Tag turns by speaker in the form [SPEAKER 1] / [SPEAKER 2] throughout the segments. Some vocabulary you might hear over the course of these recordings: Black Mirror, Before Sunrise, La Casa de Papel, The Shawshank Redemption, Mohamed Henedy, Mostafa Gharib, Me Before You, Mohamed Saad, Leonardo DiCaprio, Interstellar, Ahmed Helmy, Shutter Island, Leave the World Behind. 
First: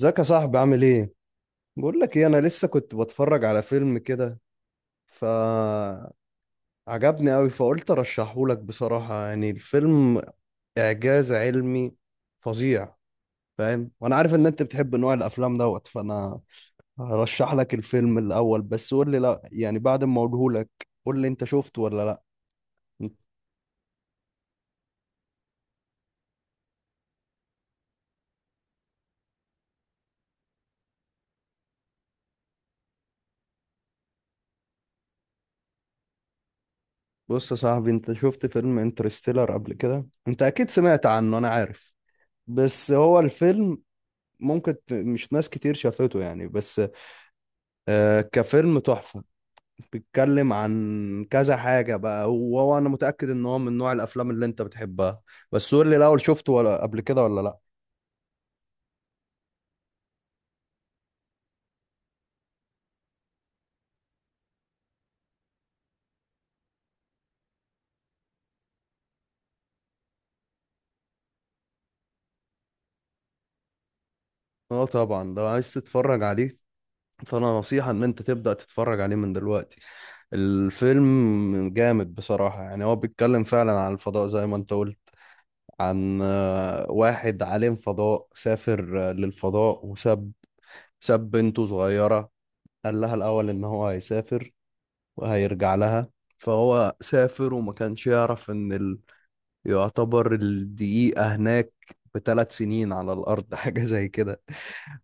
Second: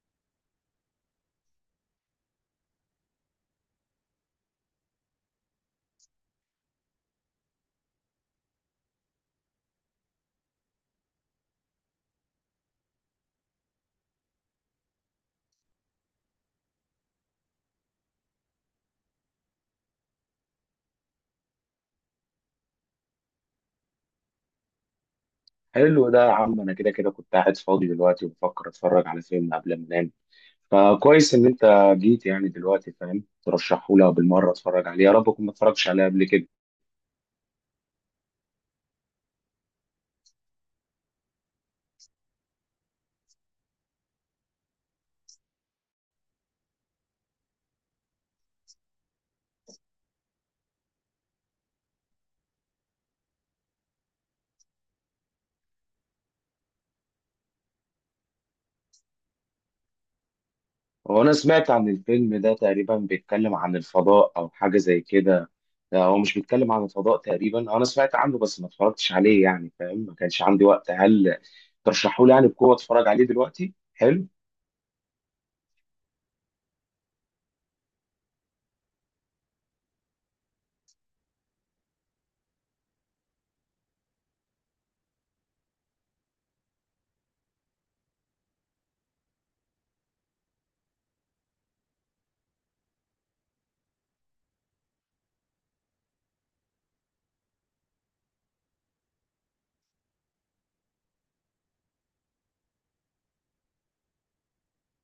[SPEAKER 1] ازيك يا صاحبي؟ عامل ايه؟ بقول لك ايه، انا لسه كنت بتفرج على فيلم كده فعجبني قوي، فقلت ارشحه لك. بصراحة يعني الفيلم اعجاز علمي فظيع، فاهم. وانا عارف ان انت بتحب نوع الافلام دوت، فانا هرشح لك الفيلم. الاول بس قول لي، لا يعني بعد ما اقوله لك قول لي انت شفته ولا لا.
[SPEAKER 2] حلو ده يا عم. انا كده كنت قاعد فاضي دلوقتي وبفكر اتفرج على فيلم قبل ما انام. فكويس ان انت جيت يعني دلوقتي، فاهم؟ ترشحهولي بالمره اتفرج عليه، يا رب اكون ما اتفرجتش عليه قبل كده.
[SPEAKER 1] بص يا صاحبي، انت شفت فيلم انترستيلر قبل كده؟ انت اكيد سمعت عنه، انا عارف. بس هو الفيلم ممكن مش ناس كتير شافته يعني. بس كفيلم تحفة، بيتكلم عن كذا حاجة بقى. هو وأنا متأكد إن هو من نوع الأفلام اللي أنت بتحبها. بس قول لي الأول، شفته ولا قبل كده ولا لأ؟
[SPEAKER 2] هو انا سمعت عن الفيلم ده تقريبا بيتكلم عن الفضاء او حاجه زي كده. لا، هو مش بيتكلم عن الفضاء تقريبا؟ انا سمعت عنه بس ما اتفرجتش عليه يعني، فاهم؟ ما كانش عندي وقت. هل ترشحهولي يعني بقوه اتفرج عليه دلوقتي؟ حلو.
[SPEAKER 1] أه طبعا، لو عايز تتفرج عليه فأنا نصيحة إن أنت تبدأ تتفرج عليه من دلوقتي. الفيلم جامد بصراحة يعني. هو بيتكلم فعلا عن الفضاء زي ما أنت قلت، عن واحد عالم فضاء سافر للفضاء، وساب بنته صغيرة. قال لها الأول إن هو هيسافر وهيرجع لها. فهو سافر وما كانش يعرف ان ال... يعتبر الدقيقة هناك بثلاث سنين على الأرض. حاجة زي كده.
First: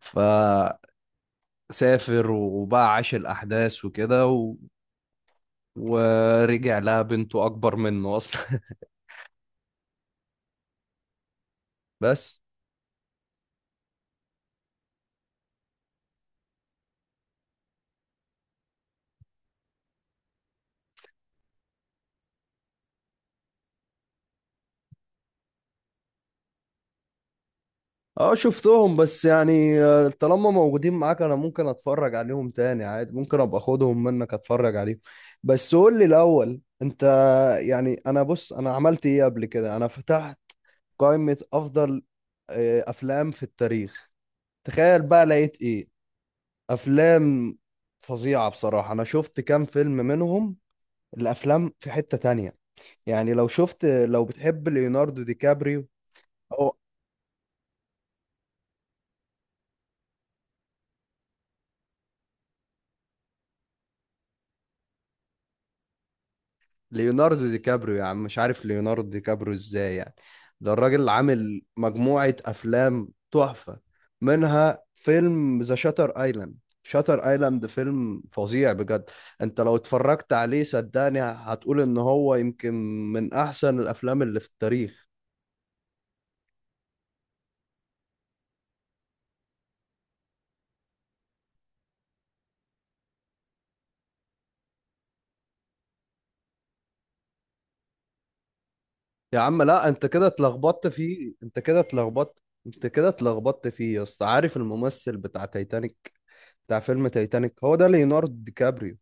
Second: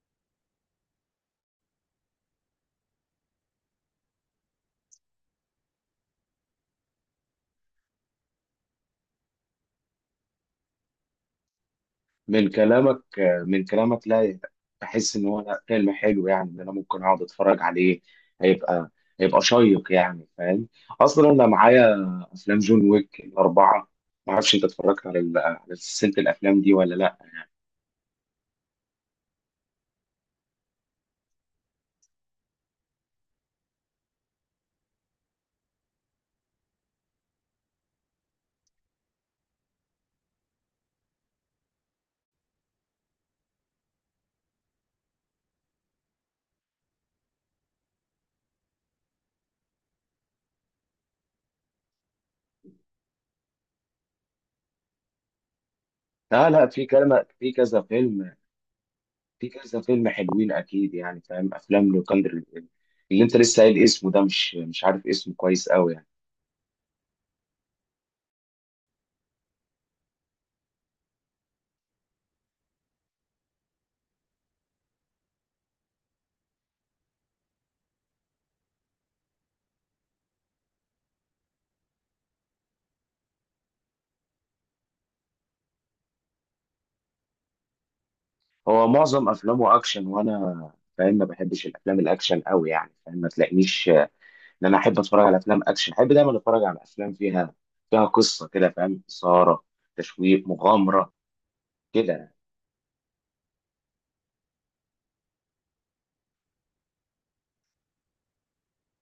[SPEAKER 1] فسافر وبقى عاش الأحداث وكده و... ورجع لها بنته أكبر منه أصلا. بس.
[SPEAKER 2] من كلامك من كلامك لا، بحس ان هو لا، فيلم حلو يعني، ان انا ممكن اقعد اتفرج عليه. هيبقى هيبقى شيق يعني، فاهم؟ اصلا انا معايا افلام جون ويك الاربعه، ما اعرفش انت اتفرجت على على سلسله الافلام دي ولا لا.
[SPEAKER 1] اه شفتهم، بس يعني طالما موجودين معاك انا ممكن اتفرج عليهم تاني عادي، ممكن ابقى اخدهم منك اتفرج عليهم. بس قول لي الاول، انت يعني. انا بص، انا عملت ايه قبل كده؟ انا فتحت قائمة افضل افلام في التاريخ. تخيل بقى لقيت ايه! افلام فظيعة بصراحة. انا شفت كام فيلم منهم، الافلام في حتة تانية يعني. لو شفت، لو بتحب ليوناردو دي كابريو.
[SPEAKER 2] لا
[SPEAKER 1] هو
[SPEAKER 2] في كلام، في كذا فيلم، في كذا فيلم حلوين اكيد يعني، فاهم؟ افلام لوكاندر اللي انت لسه قايل اسمه ده، مش عارف اسمه كويس قوي يعني.
[SPEAKER 1] ليوناردو دي كابريو يا عم، مش عارف ليوناردو دي كابريو ازاي يعني. ده الراجل عامل مجموعة أفلام تحفة، منها فيلم ذا شاتر ايلاند. شاتر ايلاند فيلم فظيع بجد. انت لو اتفرجت عليه صدقني هتقول ان هو يمكن من احسن الافلام اللي في التاريخ.
[SPEAKER 2] هو معظم افلامه اكشن، وانا فاهم ما بحبش الافلام الاكشن قوي يعني، فاهم؟ ما تلاقينيش ان انا احب اتفرج على افلام اكشن، احب دايما اتفرج على افلام فيها قصه كده، فاهم؟
[SPEAKER 1] يا عم
[SPEAKER 2] اثاره،
[SPEAKER 1] لا، انت كده
[SPEAKER 2] تشويق،
[SPEAKER 1] اتلخبطت
[SPEAKER 2] مغامره
[SPEAKER 1] فيه، انت كده
[SPEAKER 2] كده.
[SPEAKER 1] اتلخبطت. انت كده اتلخبطت فيه يا اسطى. عارف الممثل بتاع تايتانيك، بتاع فيلم تايتانيك؟ هو ده ليوناردو دي كابريو.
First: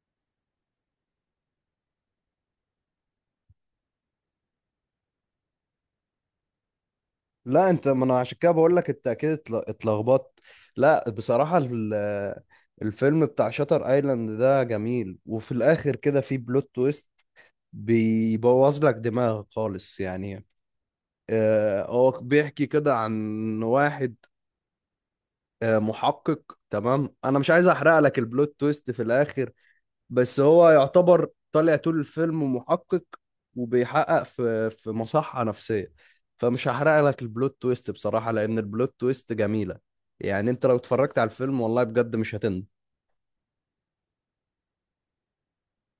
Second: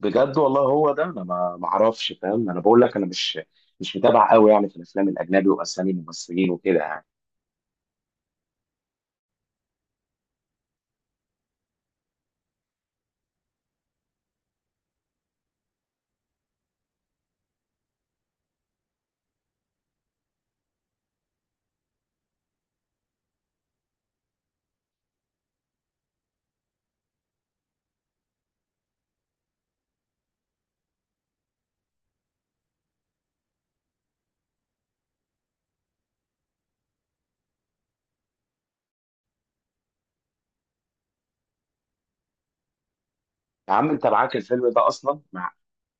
[SPEAKER 2] بجد والله هو ده؟ انا ما اعرفش، فاهم؟ انا بقول لك انا مش متابع قوي يعني في الافلام الاجنبي واسامي الممثلين وكده يعني.
[SPEAKER 1] لا انت، ما انا عشان كده بقول لك انت اكيد اتلخبطت. لا بصراحة، الفيلم بتاع شاتر ايلاند ده جميل، وفي الاخر كده في بلوت تويست بيبوظ لك دماغك خالص يعني. هو بيحكي كده عن واحد محقق. تمام، انا مش عايز احرق لك البلوت تويست في الاخر، بس هو يعتبر طالع طول الفيلم محقق وبيحقق في مصحة نفسية. فمش هحرق لك البلوت تويست بصراحة، لأن البلوت تويست جميلة يعني. أنت لو اتفرجت على الفيلم، والله بجد مش هتندم.
[SPEAKER 2] يا عم انت معاك الفيلم ده اصلا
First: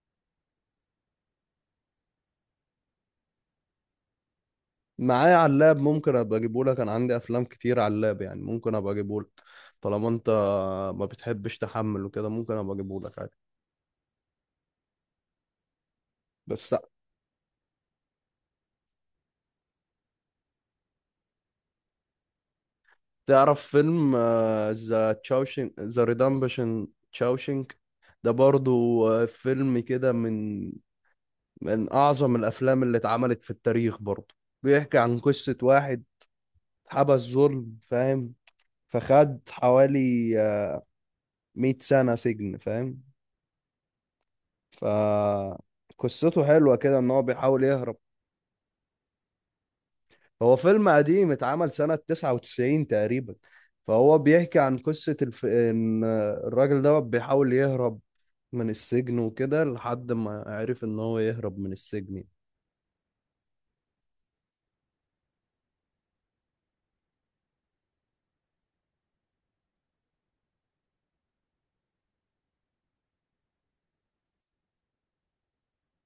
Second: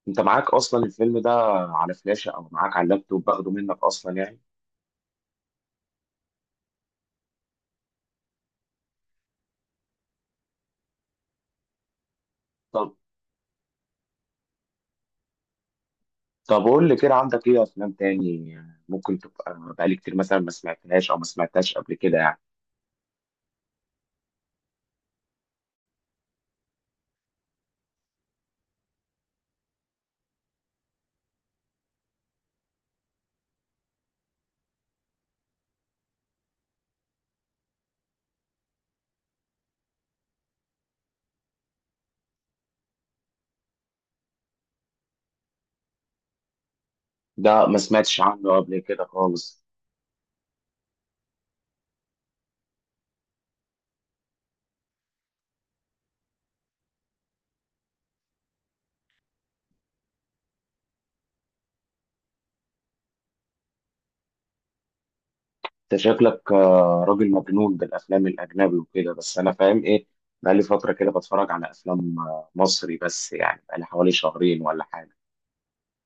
[SPEAKER 2] انت معاك اصلا الفيلم ده على فلاشه او معاك على اللابتوب، باخده منك اصلا يعني.
[SPEAKER 1] معايا على اللاب، ممكن أبقى أجيبه لك. أنا عندي أفلام كتير على اللاب يعني، ممكن أبقى أجيبه لك. طالما أنت ما بتحبش تحمل وكده، ممكن أبقى
[SPEAKER 2] طب،
[SPEAKER 1] أجيبه لك عادي.
[SPEAKER 2] طب
[SPEAKER 1] بس.
[SPEAKER 2] قول لي كده، عندك ايه افلام تاني ممكن تبقى بقالي كتير مثلا ما سمعتهاش او ما سمعتهاش قبل كده يعني.
[SPEAKER 1] تعرف فيلم ذا تشاوشينج ذا ريدمبشن؟ تشاوشينج ده برضو فيلم كده، من أعظم الأفلام اللي اتعملت في التاريخ برضه. بيحكي عن قصة واحد حبس ظلم، فاهم. فخد حوالي 100 سنة سجن، فاهم. فقصته حلوة كده إن هو بيحاول
[SPEAKER 2] ده ما
[SPEAKER 1] يهرب.
[SPEAKER 2] سمعتش عنه قبل كده خالص.
[SPEAKER 1] هو فيلم قديم، اتعمل سنة 99 تقريبا. فهو بيحكي عن قصة الف... إن الراجل ده بيحاول يهرب من السجن وكده لحد ما عرف إن هو يهرب من السجن.
[SPEAKER 2] انت شكلك راجل مجنون بالافلام الاجنبي وكده. بس انا فاهم ايه، بقالي فتره كده بتفرج على افلام مصري بس يعني، بقالي حوالي 2 شهرين ولا حاجه.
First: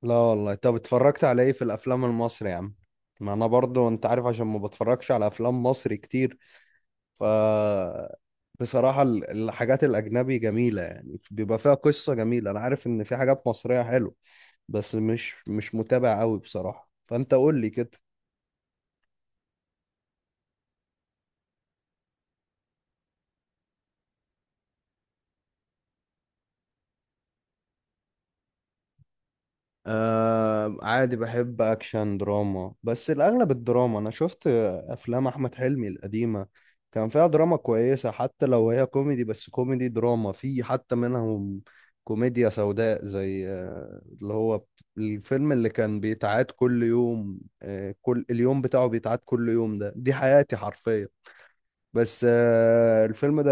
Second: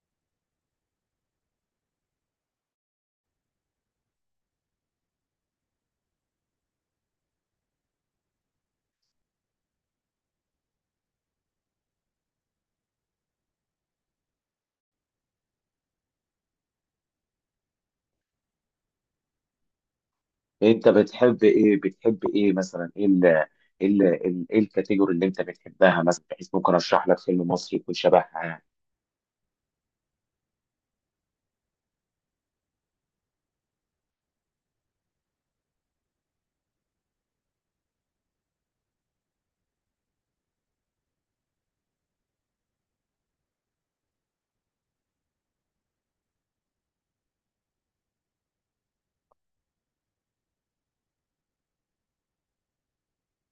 [SPEAKER 1] لا والله. طب اتفرجت على ايه في الافلام المصري يا عم؟ ما انا برضو انت عارف عشان ما بتفرجش على افلام مصري كتير. ف بصراحة الحاجات الاجنبي جميلة يعني، بيبقى فيها قصة جميلة. انا عارف ان في حاجات مصرية حلوة بس مش متابع قوي بصراحة. فانت قول لي كده.
[SPEAKER 2] انت بتحب ايه؟ بتحب ايه مثلا؟ ايه ال ايه ال إيه ال- ايه الكاتيجوري اللي انت بتحبها مثلا، بحيث ممكن ارشح لك فيلم مصري يكون شبهها يعني؟
[SPEAKER 1] آه عادي، بحب اكشن دراما، بس الاغلب الدراما. انا شفت افلام احمد حلمي القديمه كان فيها دراما كويسه، حتى لو هي كوميدي. بس كوميدي دراما في، حتى منهم كوميديا سوداء، زي اللي هو الفيلم اللي كان بيتعاد كل يوم، كل اليوم بتاعه بيتعاد كل يوم ده، دي حياتي حرفيا. بس الفيلم ده.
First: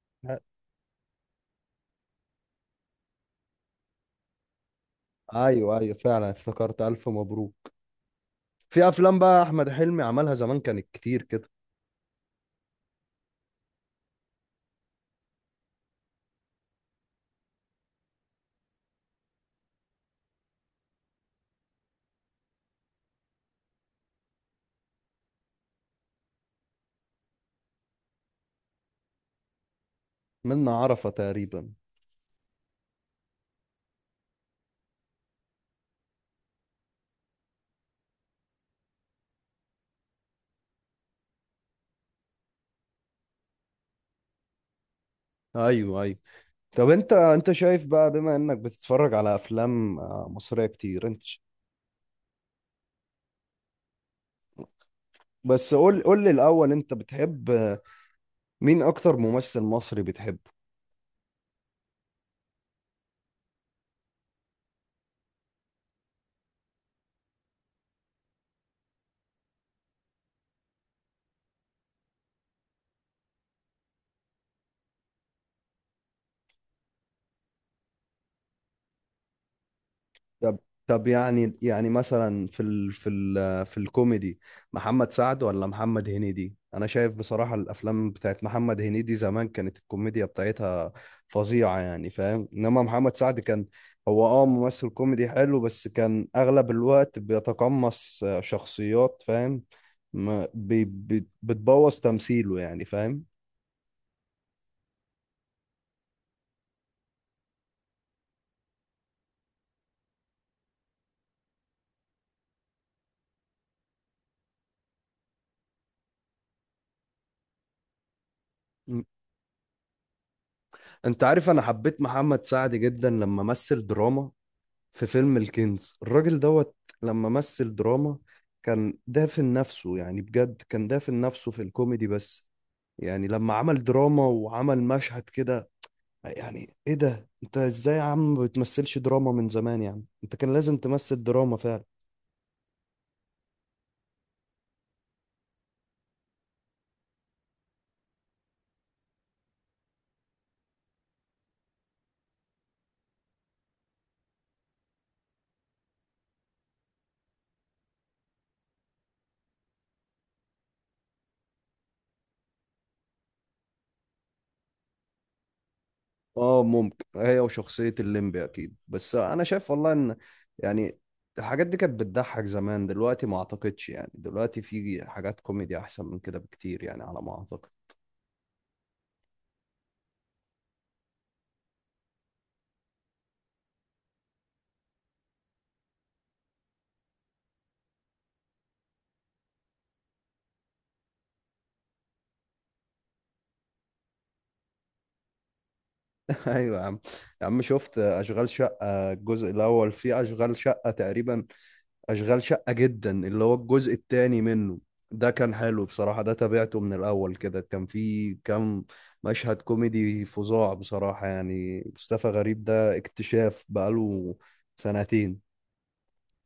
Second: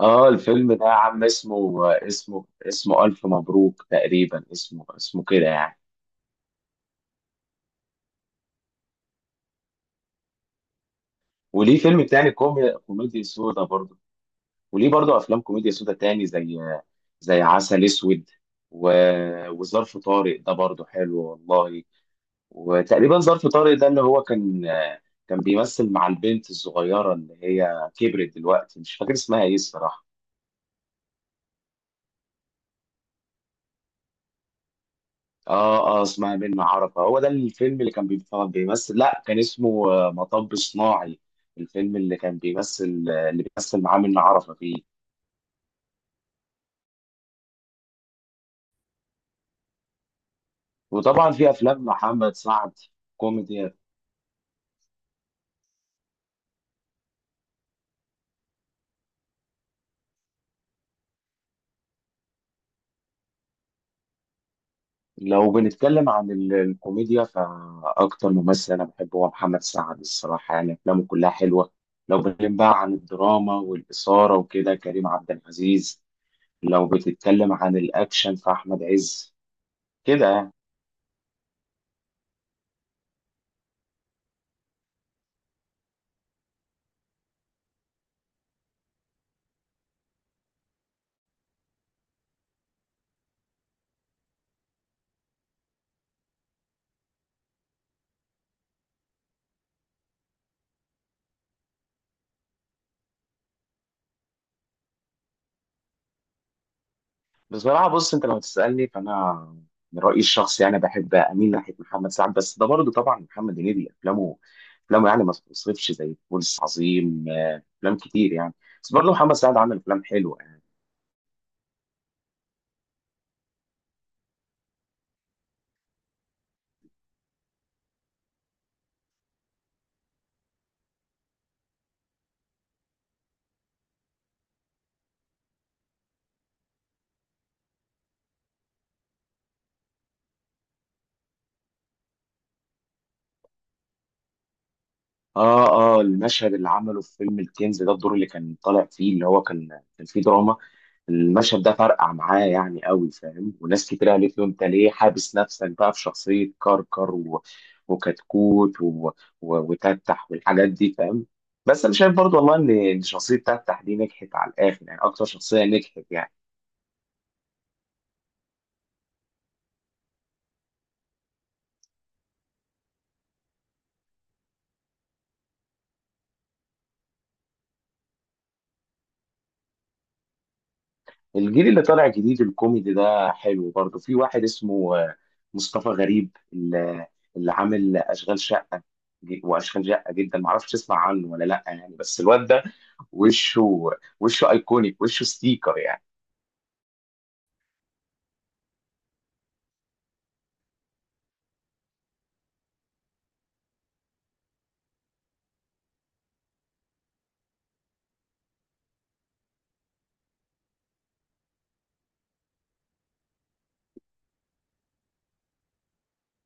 [SPEAKER 2] اه الفيلم ده يا عم اسمه، اسمه الف مبروك تقريبا، اسمه كده
[SPEAKER 1] ايوه
[SPEAKER 2] يعني.
[SPEAKER 1] ايوه فعلا افتكرت، الف مبروك. في افلام بقى احمد حلمي عملها زمان كانت كتير كده.
[SPEAKER 2] وليه فيلم تاني كومي، كوميدي سودا برضه. وليه برضو افلام كوميديا سودا تاني زي، زي عسل اسود و... وظرف طارق ده برضو حلو والله. وتقريبا ظرف طارق ده اللي هو كان بيمثل مع البنت الصغيره اللي هي كبرت دلوقتي، مش فاكر اسمها ايه الصراحه.
[SPEAKER 1] منا عرفة تقريبا.
[SPEAKER 2] اه اسمها منة عرفة. هو ده الفيلم اللي كان بيمثل، لا كان اسمه، مطب صناعي، الفيلم اللي كان بيمثل، اللي بيمثل معاه منة عرفة فيه.
[SPEAKER 1] ايوه ايوه. طب انت شايف بقى بما انك بتتفرج على افلام مصرية كتير، انت
[SPEAKER 2] وطبعا في افلام محمد سعد كوميدي.
[SPEAKER 1] بس قول لي الاول، انت بتحب مين اكتر ممثل مصري بتحبه؟
[SPEAKER 2] لو بنتكلم عن الكوميديا، فأكتر ممثل أنا بحبه هو محمد سعد الصراحة، يعني أفلامه كلها حلوة. لو بنتكلم بقى عن الدراما والإثارة وكده، كريم عبد العزيز. لو بتتكلم عن الأكشن، فأحمد عز كده يعني.
[SPEAKER 1] طب طب يعني، مثلا في الكوميدي محمد سعد ولا محمد هنيدي؟ انا شايف بصراحة الافلام بتاعت محمد هنيدي زمان كانت الكوميديا بتاعتها فظيعة يعني، فاهم. انما محمد سعد كان هو اه ممثل كوميدي حلو، بس كان اغلب الوقت بيتقمص شخصيات، فاهم. بتبوظ تمثيله يعني، فاهم.
[SPEAKER 2] بصراحة بص، أنت لو تسألني فأنا من رأيي الشخصي يعني بحب أميل ناحية محمد سعد. بس ده برضه طبعا محمد هنيدي، أفلامه يعني ما تتوصفش، زي فول الصين العظيم، أفلام كتير يعني. بس برضه محمد سعد عمل أفلام حلوة يعني.
[SPEAKER 1] انت عارف انا حبيت محمد سعد جدا لما مثل دراما في فيلم الكنز، الراجل دوت. لما مثل دراما كان دافن نفسه يعني. بجد كان دافن نفسه في الكوميدي بس. يعني لما عمل دراما وعمل مشهد كده، يعني ايه ده، انت ازاي يا عم ما بتمثلش دراما من زمان يعني؟ انت كان لازم تمثل دراما فعلا.
[SPEAKER 2] اه اه المشهد اللي عمله في فيلم الكنز ده، الدور اللي كان طالع فيه اللي هو كان فيه دراما، المشهد ده فرقع معاه يعني قوي، فاهم؟ وناس كتير قالت له انت ليه حابس نفسك بقى في شخصية كركر وكتكوت وتتح والحاجات دي، فاهم؟ بس انا شايف برضو والله ان إن شخصية تتح دي نجحت على الاخر يعني، اكتر شخصية نجحت يعني.
[SPEAKER 1] اه ممكن، هي وشخصية الليمبي اكيد. بس انا شايف والله ان، يعني، الحاجات دي كانت بتضحك زمان، دلوقتي ما اعتقدش يعني. دلوقتي في حاجات كوميدي احسن من كده بكتير يعني، على ما اعتقد.
[SPEAKER 2] الجيل اللي طالع جديد الكوميدي ده حلو برضه. في واحد اسمه مصطفى غريب، اللي عامل اشغال شقه واشغال شقه جدا، معرفش تسمع عنه ولا لا يعني. بس الواد ده وشه، وشه ايكونيك، وشه ستيكر يعني.
[SPEAKER 1] ايوه يا عم. يا عم شفت اشغال شقه الجزء الاول، في اشغال شقه تقريبا، اشغال شقه جدا اللي هو الجزء الثاني منه، ده كان حلو بصراحه. ده تابعته من الاول كده، كان في كام مشهد كوميدي فظاع بصراحه يعني. مصطفى غريب ده اكتشاف بقاله سنتين.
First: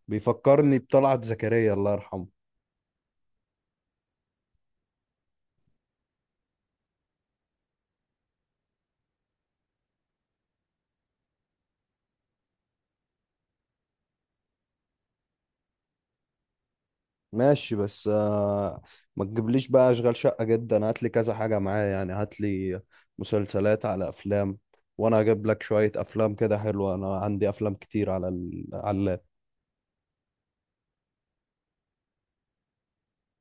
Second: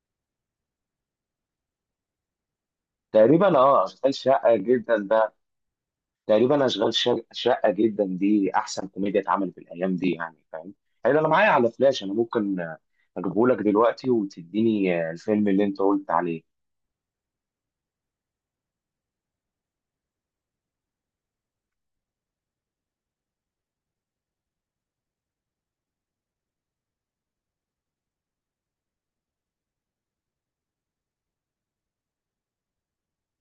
[SPEAKER 1] بيفكرني بطلعت زكريا الله يرحمه.
[SPEAKER 2] تقريبا اه اشغال شقه جدا ده، تقريبا شقه جدا دي احسن كوميديا اتعملت الايام دي يعني، فاهم؟ حلو، انا معايا على فلاش، انا ممكن اجيبه لك دلوقتي وتديني الفيلم اللي انت قلت عليه.
[SPEAKER 1] ماشي، بس ما تجيبليش بقى اشغال شقة جدا، هات لي كذا حاجة معايا يعني. هات لي مسلسلات على افلام وانا اجيب لك شوية افلام كده حلوة. انا عندي افلام كتير على ال... على اللاب.